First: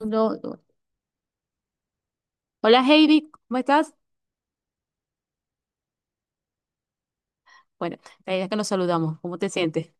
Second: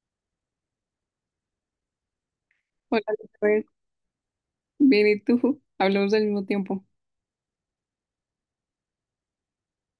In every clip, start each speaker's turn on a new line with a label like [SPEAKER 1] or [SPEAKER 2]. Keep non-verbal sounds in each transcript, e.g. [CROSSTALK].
[SPEAKER 1] No, no. Hola
[SPEAKER 2] Hola,
[SPEAKER 1] Heidi, ¿cómo
[SPEAKER 2] Elizabeth.
[SPEAKER 1] estás?
[SPEAKER 2] Bien, ¿y tú? Hablamos al mismo tiempo.
[SPEAKER 1] Bueno, la idea es que nos saludamos. ¿Cómo te sientes?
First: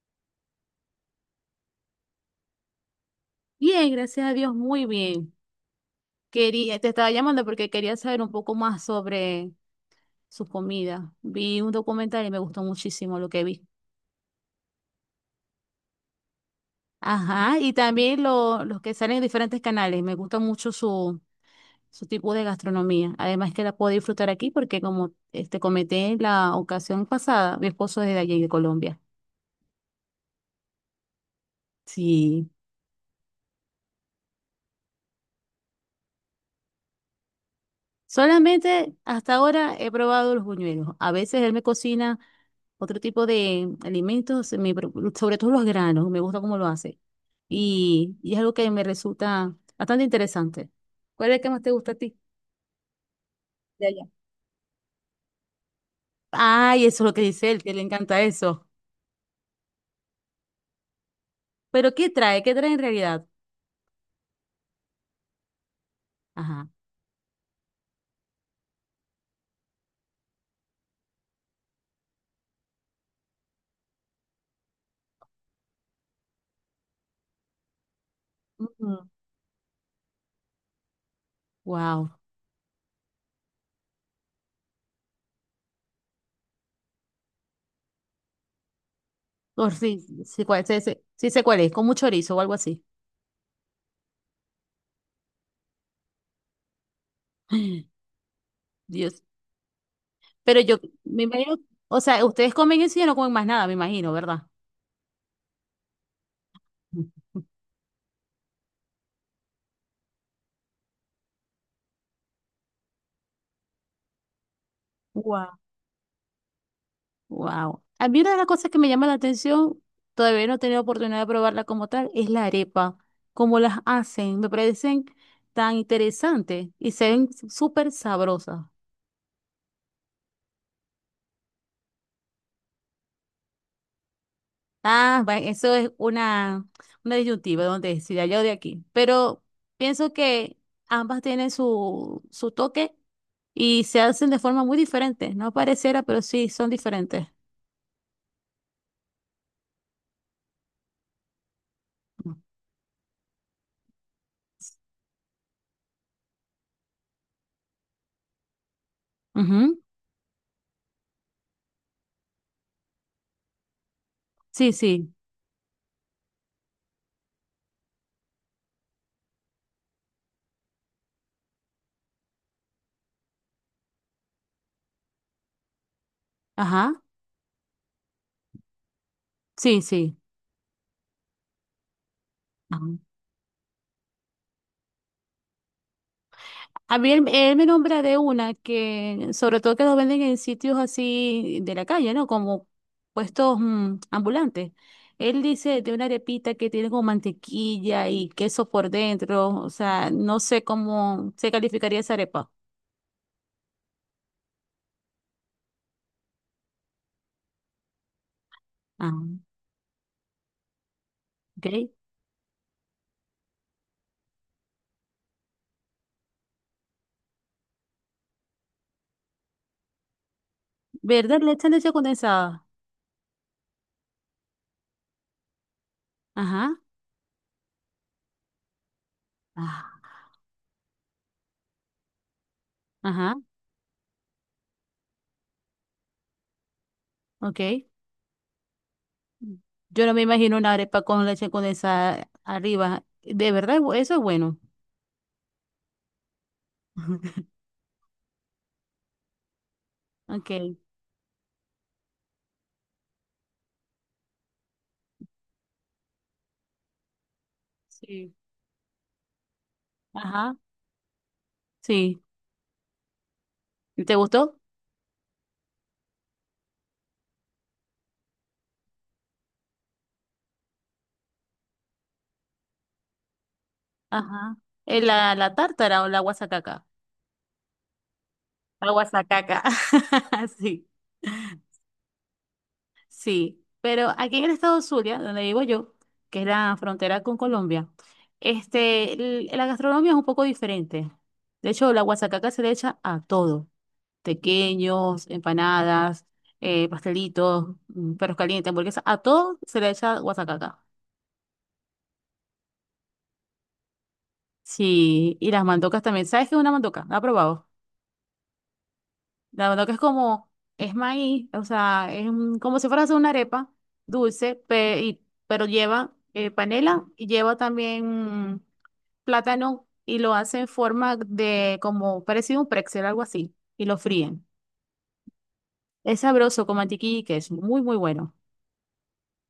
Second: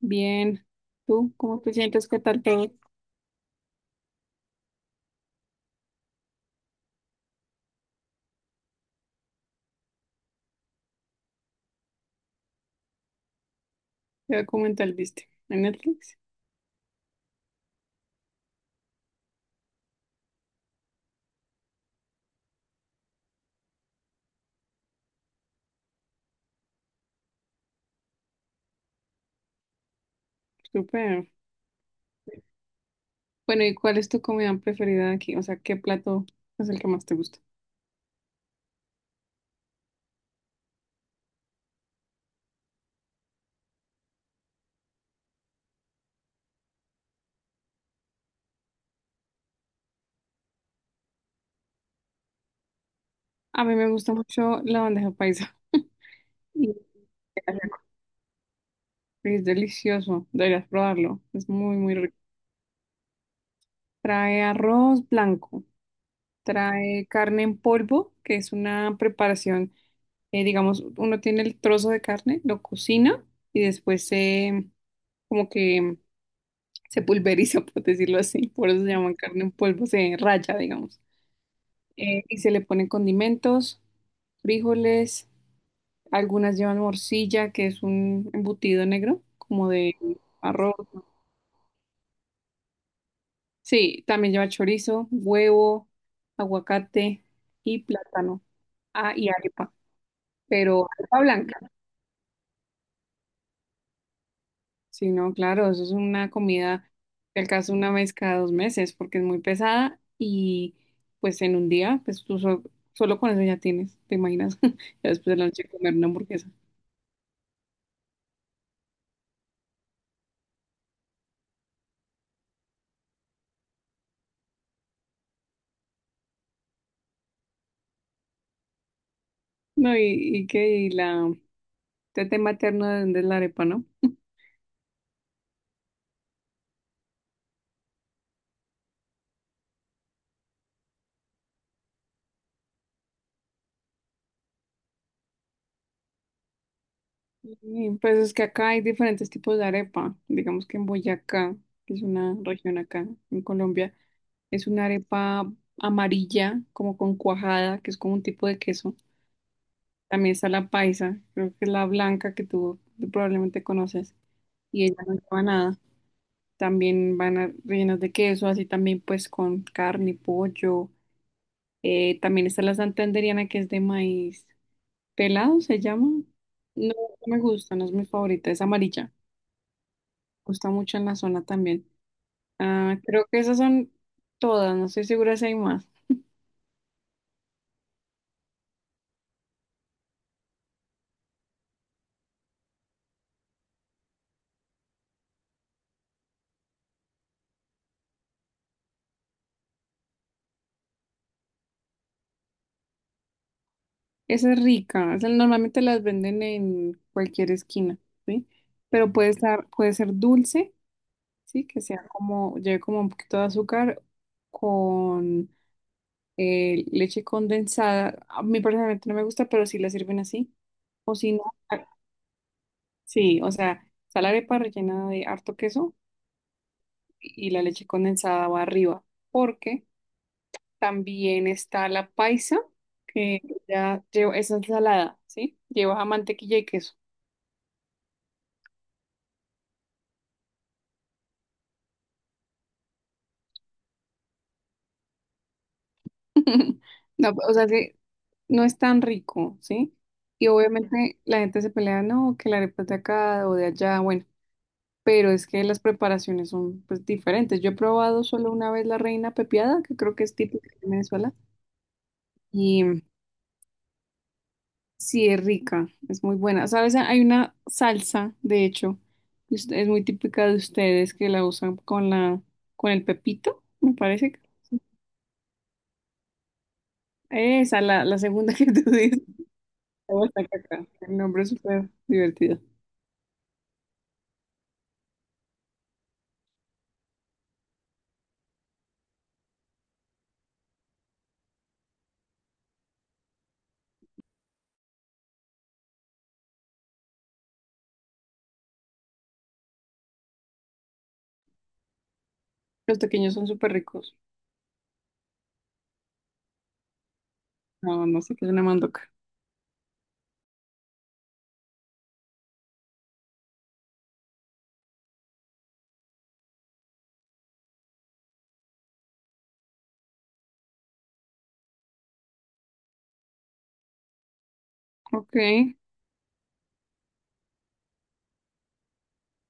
[SPEAKER 2] Bien, ¿tú cómo te sientes? ¿Qué tal todo?
[SPEAKER 1] Bien, gracias a Dios, muy bien. Quería, te estaba llamando porque quería saber un poco más sobre su comida. Vi un documental y me gustó muchísimo lo que vi.
[SPEAKER 2] ¿Qué documental viste? ¿En Netflix?
[SPEAKER 1] Ajá, y también los que salen en diferentes canales. Me gusta mucho su tipo de gastronomía. Además que la puedo disfrutar aquí porque como este, comenté en la ocasión pasada, mi esposo es de allí, de Colombia.
[SPEAKER 2] Súper.
[SPEAKER 1] Sí.
[SPEAKER 2] Bueno, ¿y cuál es tu comida preferida de aquí? O sea, ¿qué plato es el que más te gusta?
[SPEAKER 1] Solamente hasta ahora he probado los buñuelos. A veces él me cocina otro tipo de alimentos, sobre todo los granos, me gusta cómo lo hace. Y es algo que me resulta bastante interesante. ¿Cuál es el que más te gusta a ti
[SPEAKER 2] A mí
[SPEAKER 1] de
[SPEAKER 2] me
[SPEAKER 1] allá?
[SPEAKER 2] gusta mucho la bandeja paisa.
[SPEAKER 1] Ay, eso es lo que dice él, que le
[SPEAKER 2] [LAUGHS]
[SPEAKER 1] encanta eso.
[SPEAKER 2] Y es delicioso, deberías probarlo. Es muy,
[SPEAKER 1] Pero
[SPEAKER 2] muy
[SPEAKER 1] ¿qué
[SPEAKER 2] rico.
[SPEAKER 1] trae? ¿Qué trae en realidad?
[SPEAKER 2] Trae arroz blanco,
[SPEAKER 1] Ajá.
[SPEAKER 2] trae carne en polvo, que es una preparación. Digamos, uno tiene el trozo de carne, lo cocina y después se, como que se pulveriza, [LAUGHS] por decirlo así, por eso se llama carne en polvo, se raya, digamos.
[SPEAKER 1] Wow.
[SPEAKER 2] Y se le ponen condimentos, frijoles, algunas llevan morcilla, que es un embutido negro, como de
[SPEAKER 1] Sí, sí,
[SPEAKER 2] arroz.
[SPEAKER 1] sí, sí, sí sé cuál es, con mucho chorizo o algo así.
[SPEAKER 2] Sí, también lleva chorizo, huevo, aguacate y
[SPEAKER 1] [GASPS]
[SPEAKER 2] plátano.
[SPEAKER 1] [SIGHS]
[SPEAKER 2] Ah,
[SPEAKER 1] Dios.
[SPEAKER 2] y arepa,
[SPEAKER 1] Pero yo
[SPEAKER 2] pero arepa
[SPEAKER 1] me imagino,
[SPEAKER 2] blanca.
[SPEAKER 1] o sea, ustedes comen eso y ya no comen más nada, me imagino, ¿verdad?
[SPEAKER 2] Sí, no, claro, eso es una comida que alcanza una vez cada dos meses porque es muy pesada y pues en un día, pues solo con eso ya tienes, ¿te imaginas? [LAUGHS] Ya después de la
[SPEAKER 1] Wow,
[SPEAKER 2] noche comer una hamburguesa.
[SPEAKER 1] wow. A mí una de las cosas que me llama la atención, todavía no he tenido oportunidad de probarla como tal, es la arepa, cómo las hacen. Me parecen tan interesantes y se ven súper sabrosas.
[SPEAKER 2] No, y la tete materna de dónde es la arepa, ¿no?
[SPEAKER 1] Ah, eso es una disyuntiva donde si de allá o de aquí. Pero pienso que ambas tienen su, su toque y se hacen de forma muy diferente. No pareciera, pero sí son diferentes.
[SPEAKER 2] Pues es que acá hay diferentes tipos de arepa. Digamos que en Boyacá, que es una región acá en Colombia, es una arepa amarilla, como con cuajada, que es como un tipo de queso.
[SPEAKER 1] Ujú.
[SPEAKER 2] También está la paisa, creo que es la blanca que tú probablemente conoces.
[SPEAKER 1] Sí,
[SPEAKER 2] Y ella
[SPEAKER 1] sí.
[SPEAKER 2] no lleva nada. Rellenas de queso, así también pues con carne, pollo. También está la santanderiana que es de maíz pelado, se llama.
[SPEAKER 1] Ajá.
[SPEAKER 2] No, no me gusta, no es mi favorita, es amarilla.
[SPEAKER 1] Sí, sí.
[SPEAKER 2] Gusta mucho en la zona también. Ah, creo que esas son todas, no estoy segura si hay más.
[SPEAKER 1] A mí él, él me nombra de una que, sobre todo que lo venden en sitios así de la calle, ¿no? Como puestos ambulantes. Él dice de una arepita que tiene como mantequilla y queso por dentro. O sea, no sé cómo se calificaría esa arepa.
[SPEAKER 2] Esa es rica, esa normalmente las venden en cualquier esquina, ¿sí?
[SPEAKER 1] Ah,
[SPEAKER 2] Pero puede estar, puede ser dulce. Sí, que
[SPEAKER 1] ok.
[SPEAKER 2] sea como, lleve como un poquito de azúcar con leche condensada. A mí personalmente no me gusta, pero sí la sirven así. O si
[SPEAKER 1] ¿Verdad?
[SPEAKER 2] no,
[SPEAKER 1] Le echan
[SPEAKER 2] ah,
[SPEAKER 1] leche condensada.
[SPEAKER 2] sí, o sea, está la arepa rellena de harto queso
[SPEAKER 1] Ajá.
[SPEAKER 2] y la leche condensada va arriba. Porque
[SPEAKER 1] Ah,
[SPEAKER 2] también está la paisa,
[SPEAKER 1] ajá.
[SPEAKER 2] que ya lleva, es ensalada, ¿sí? Lleva mantequilla y queso.
[SPEAKER 1] Ok. Yo no me imagino una arepa con leche condensada arriba. De verdad, eso es bueno.
[SPEAKER 2] [LAUGHS] No,
[SPEAKER 1] [LAUGHS]
[SPEAKER 2] pues, o sea que no es tan rico, ¿sí? Y
[SPEAKER 1] Ok.
[SPEAKER 2] obviamente la gente se pelea, no, que la arepa es de acá o de allá, bueno, pero es que las preparaciones son pues diferentes. Yo he probado
[SPEAKER 1] Sí.
[SPEAKER 2] solo una vez la reina pepiada, que creo que es
[SPEAKER 1] Ajá.
[SPEAKER 2] típica de Venezuela,
[SPEAKER 1] Sí.
[SPEAKER 2] y
[SPEAKER 1] ¿Te gustó?
[SPEAKER 2] sí es rica, es muy buena. ¿Sabes? Hay una salsa, de hecho, que es muy típica de ustedes que la usan con la con el pepito, me parece.
[SPEAKER 1] Ajá. Es la, la tártara o la guasacaca.
[SPEAKER 2] Esa, la segunda [LAUGHS] que tú
[SPEAKER 1] La
[SPEAKER 2] dices.
[SPEAKER 1] guasacaca.
[SPEAKER 2] Me gusta
[SPEAKER 1] [LAUGHS]
[SPEAKER 2] caca.
[SPEAKER 1] Sí,
[SPEAKER 2] El nombre es súper divertido.
[SPEAKER 1] sí. Pero aquí en el estado Zulia, donde vivo yo, que es la frontera con Colombia, este, la gastronomía es un poco diferente. De hecho, la guasacaca se le echa a todo. Tequeños, empanadas, pastelitos, perros calientes, hamburguesas, a todo se le echa guasacaca.
[SPEAKER 2] Los pequeños son súper ricos.
[SPEAKER 1] Sí, y las mandocas también. ¿Sabes qué es una mandoca? ¿La has probado?
[SPEAKER 2] No, no sé qué es una mandoca.
[SPEAKER 1] La verdad que es como, es maíz, o sea, es un- como si fuera a hacer una arepa dulce, y- pero lleva panela y lleva también plátano y lo hace en forma de como parecido a un pretzel, algo así, y lo fríen.
[SPEAKER 2] Ok.
[SPEAKER 1] Es sabroso con mantequilla y queso, muy, muy bueno.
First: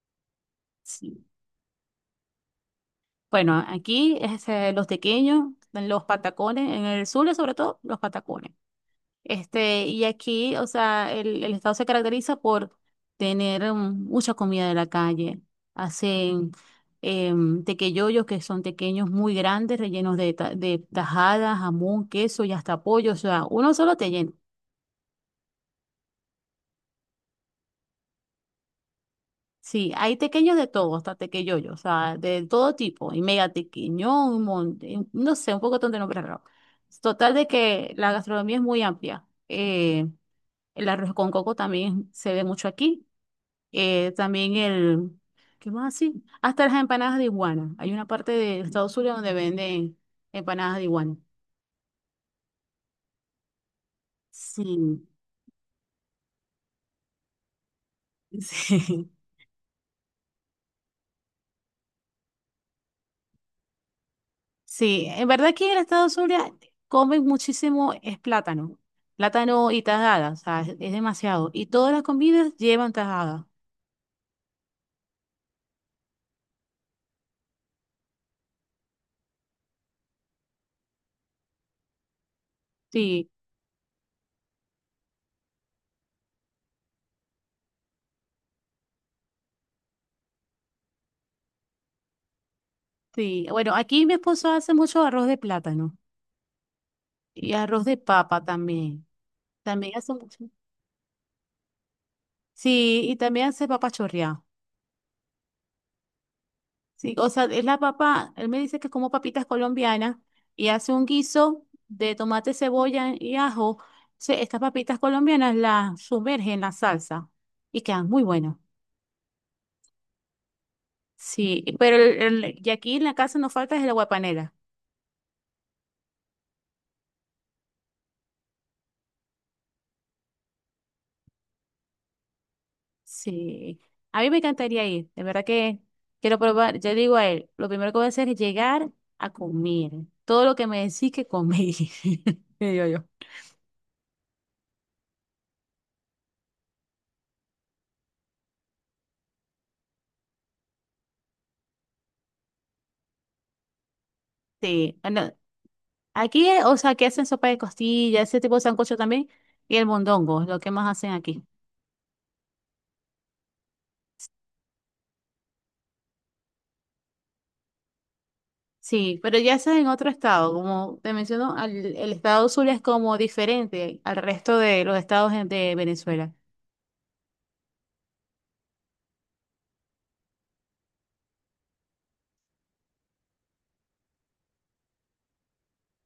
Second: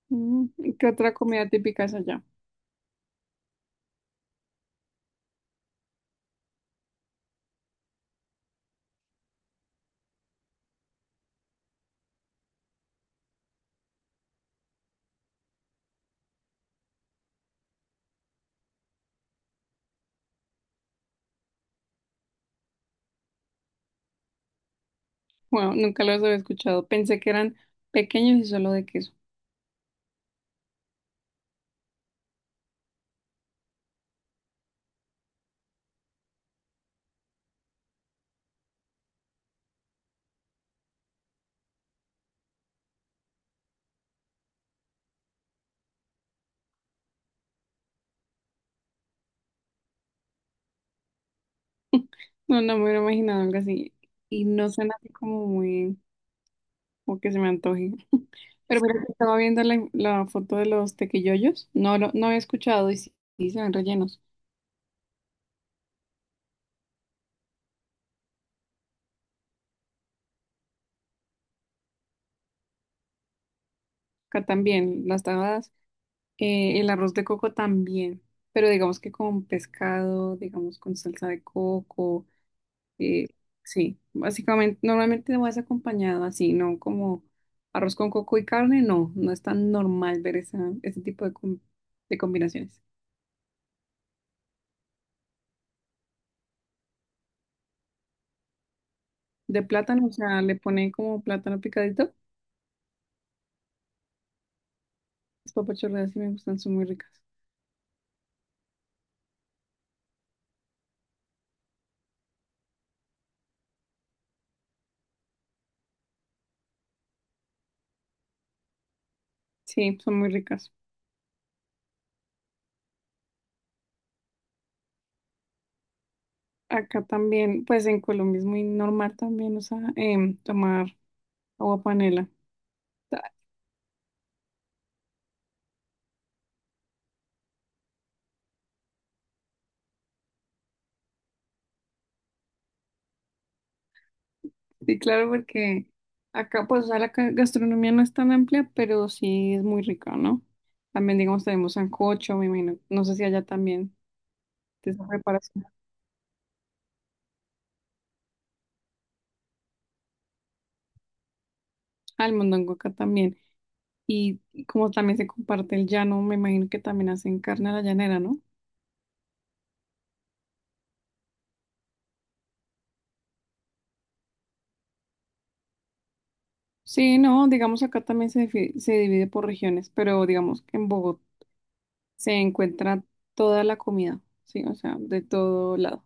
[SPEAKER 2] Mm, ¿Qué otra
[SPEAKER 1] Sí.
[SPEAKER 2] comida típica es allá?
[SPEAKER 1] Bueno, aquí este, los tequeños, los patacones, en el sur sobre todo, los patacones. Este, y aquí, o sea, el estado se caracteriza por tener mucha comida de la calle. Hacen tequeyoyos, que son tequeños muy grandes, rellenos de, de tajada, jamón, queso y hasta pollo. O sea, uno solo te llena.
[SPEAKER 2] Bueno, nunca los había escuchado. Pensé que eran pequeños y solo de queso.
[SPEAKER 1] Sí, hay tequeños de todo, hasta tequeyoyos, o sea, de todo tipo. Y mega tequeño, un montón, no sé, un poco de nombres raros. Total de que la gastronomía es muy amplia. El arroz con coco también se ve mucho aquí también ¿qué más así? Hasta las empanadas de iguana. Hay una parte de Estados Unidos donde venden empanadas de iguana.
[SPEAKER 2] No, no me hubiera imaginado algo así. Y no suena
[SPEAKER 1] Sí,
[SPEAKER 2] así como muy, como que se me antoje.
[SPEAKER 1] [LAUGHS]
[SPEAKER 2] Pero mira
[SPEAKER 1] sí,
[SPEAKER 2] que estaba viendo la, la foto de los tequillollos. No, no había escuchado y sí, sí se ven rellenos.
[SPEAKER 1] sí. En verdad que en Estados Unidos comen muchísimo es plátano, plátano y tajada, o sea, es demasiado. Y todas las comidas llevan tajada.
[SPEAKER 2] Acá también, las tajadas. El arroz de coco también, pero digamos que con pescado, digamos con salsa de coco, eh,
[SPEAKER 1] Sí,
[SPEAKER 2] sí, básicamente, normalmente no es acompañado así, ¿no? Como arroz con coco y carne, no, no es tan normal ver esa, ese tipo de, de combinaciones.
[SPEAKER 1] sí. Bueno, aquí mi esposo hace mucho arroz de plátano y arroz de papa también.
[SPEAKER 2] De
[SPEAKER 1] También
[SPEAKER 2] plátano,
[SPEAKER 1] hace
[SPEAKER 2] o sea,
[SPEAKER 1] mucho.
[SPEAKER 2] le ponen como plátano picadito,
[SPEAKER 1] Sí, y también hace papa chorreada.
[SPEAKER 2] las papas chorreadas sí me gustan, son muy ricas.
[SPEAKER 1] Sí, o sea, es la papa, él me dice que es como papitas colombianas y hace un guiso de tomate, cebolla y ajo. Estas papitas colombianas las sumerge en la salsa y quedan muy buenas.
[SPEAKER 2] Sí, son muy ricas.
[SPEAKER 1] Sí, pero y aquí en la casa no falta es el aguapanela.
[SPEAKER 2] Acá también, pues en Colombia es muy normal también, o sea, tomar agua panela.
[SPEAKER 1] Sí, a mí me encantaría ir, de verdad que quiero probar. Yo digo a él, lo primero que voy a hacer es llegar a comer todo lo que me decís que comí. [LAUGHS] Digo yo.
[SPEAKER 2] Sí, claro, porque acá pues o sea, gastronomía no es tan amplia, pero sí es muy rica, ¿no? También digamos tenemos sancocho, me imagino, no sé si allá también de
[SPEAKER 1] Sí.
[SPEAKER 2] esa preparación prepara
[SPEAKER 1] Aquí, o sea, que hacen sopa de costilla, ese tipo de sancocho también, y el mondongo, es lo que más hacen aquí.
[SPEAKER 2] al mondongo acá también. Y como también se comparte el llano, me imagino que también hacen carne a la llanera, ¿no?
[SPEAKER 1] Sí, pero ya eso es en otro estado, como te menciono, el estado Zulia es como diferente al resto de los estados de Venezuela.
[SPEAKER 2] Sí, no, digamos acá también se, se divide por regiones, pero digamos que en Bogotá se encuentra toda la comida, sí, o sea, de todo lado.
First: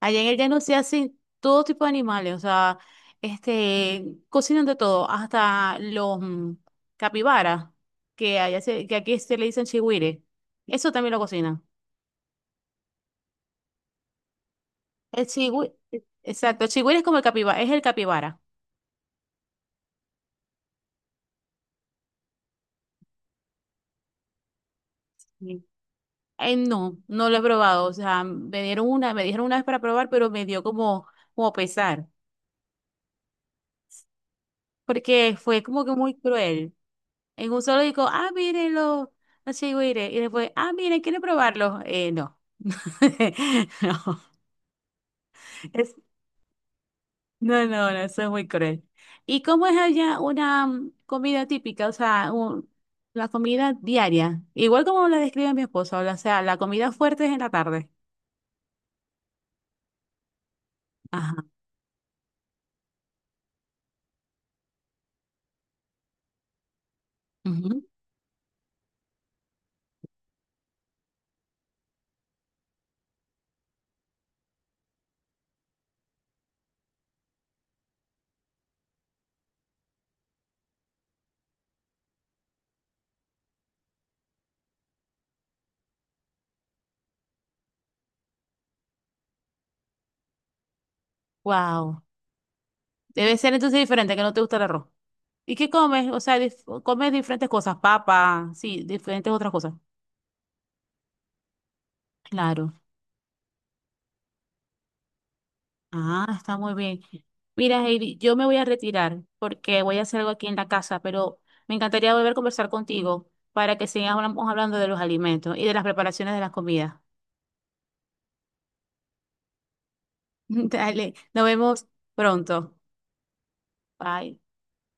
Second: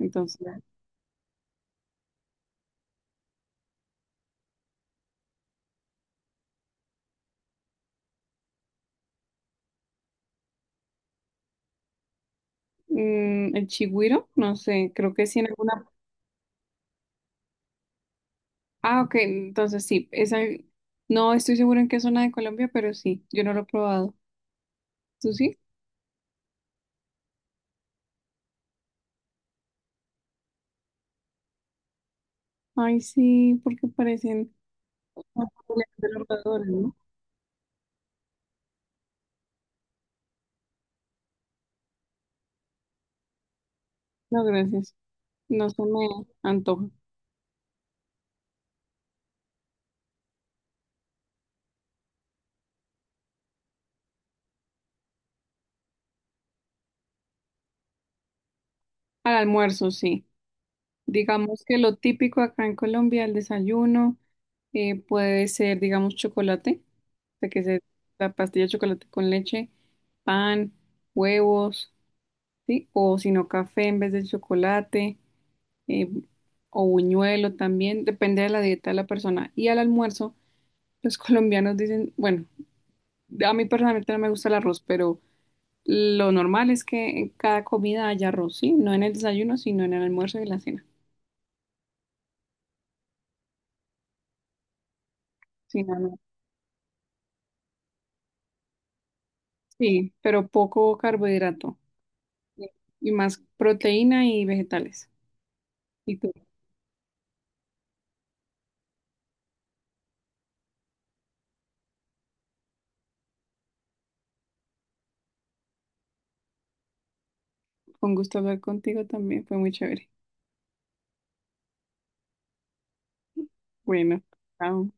[SPEAKER 1] Allá en el llano se hacen todo tipo de animales, o sea, este, cocinan de todo, hasta los capibaras, que allá que aquí se le dicen chigüire, eso también lo cocinan.
[SPEAKER 2] mm, el chigüiro, no sé, creo
[SPEAKER 1] El
[SPEAKER 2] que sí en
[SPEAKER 1] chigüire,
[SPEAKER 2] alguna.
[SPEAKER 1] exacto, el chigüire es como el capibara, es el capibara.
[SPEAKER 2] Ah, ok, entonces sí, esa, no estoy seguro en qué zona de Colombia, pero sí, yo no lo he probado. ¿Tú sí?
[SPEAKER 1] No, no lo he probado. O sea, me dieron una, me dijeron una vez para probar, pero me dio como, como pesar.
[SPEAKER 2] Ay, sí, porque parecen
[SPEAKER 1] Porque fue como que
[SPEAKER 2] de
[SPEAKER 1] muy
[SPEAKER 2] los roedores,
[SPEAKER 1] cruel.
[SPEAKER 2] ¿no?
[SPEAKER 1] En un solo dijo, ah, mírenlo, así güire. Y después, ah, miren, ¿quieren probarlo? No. [LAUGHS] No,
[SPEAKER 2] No, gracias. No se
[SPEAKER 1] es,
[SPEAKER 2] me antoja.
[SPEAKER 1] no, no, no, eso es muy cruel. ¿Y cómo es allá una comida típica? O sea, la comida diaria. Igual como la describe mi esposa, o sea, la comida fuerte es en la tarde.
[SPEAKER 2] Al almuerzo, sí.
[SPEAKER 1] Ajá.
[SPEAKER 2] Digamos que lo típico acá en Colombia, el desayuno, puede ser, digamos, chocolate, o sea, que se la pastilla de chocolate con leche, pan, huevos, ¿sí? O si no, café en vez de chocolate. eh, o buñuelo también, depende de la dieta de la persona. Y al almuerzo, los [LAUGHS] colombianos dicen, bueno, a mí personalmente no me gusta el arroz, pero lo normal es que en cada comida haya arroz, ¿sí? No en el desayuno, sino en el almuerzo y la cena.
[SPEAKER 1] Wow. Debe ser entonces diferente, que no te gusta el arroz. ¿Y qué
[SPEAKER 2] Sí, no,
[SPEAKER 1] comes?
[SPEAKER 2] no.
[SPEAKER 1] O sea, comes diferentes cosas, papa, sí, diferentes otras cosas.
[SPEAKER 2] Sí, pero poco carbohidrato y
[SPEAKER 1] Claro.
[SPEAKER 2] más proteína y vegetales. Y
[SPEAKER 1] Ah,
[SPEAKER 2] tú,
[SPEAKER 1] está muy bien. Mira, Heidi, yo me voy a retirar porque voy a hacer algo aquí en la casa, pero me encantaría volver a conversar contigo para que sigamos hablando de los alimentos y de las preparaciones de las comidas.
[SPEAKER 2] con gusto hablar contigo también, fue muy chévere.
[SPEAKER 1] [LAUGHS] Dale, nos vemos pronto.
[SPEAKER 2] Bueno,
[SPEAKER 1] Bye.
[SPEAKER 2] chao.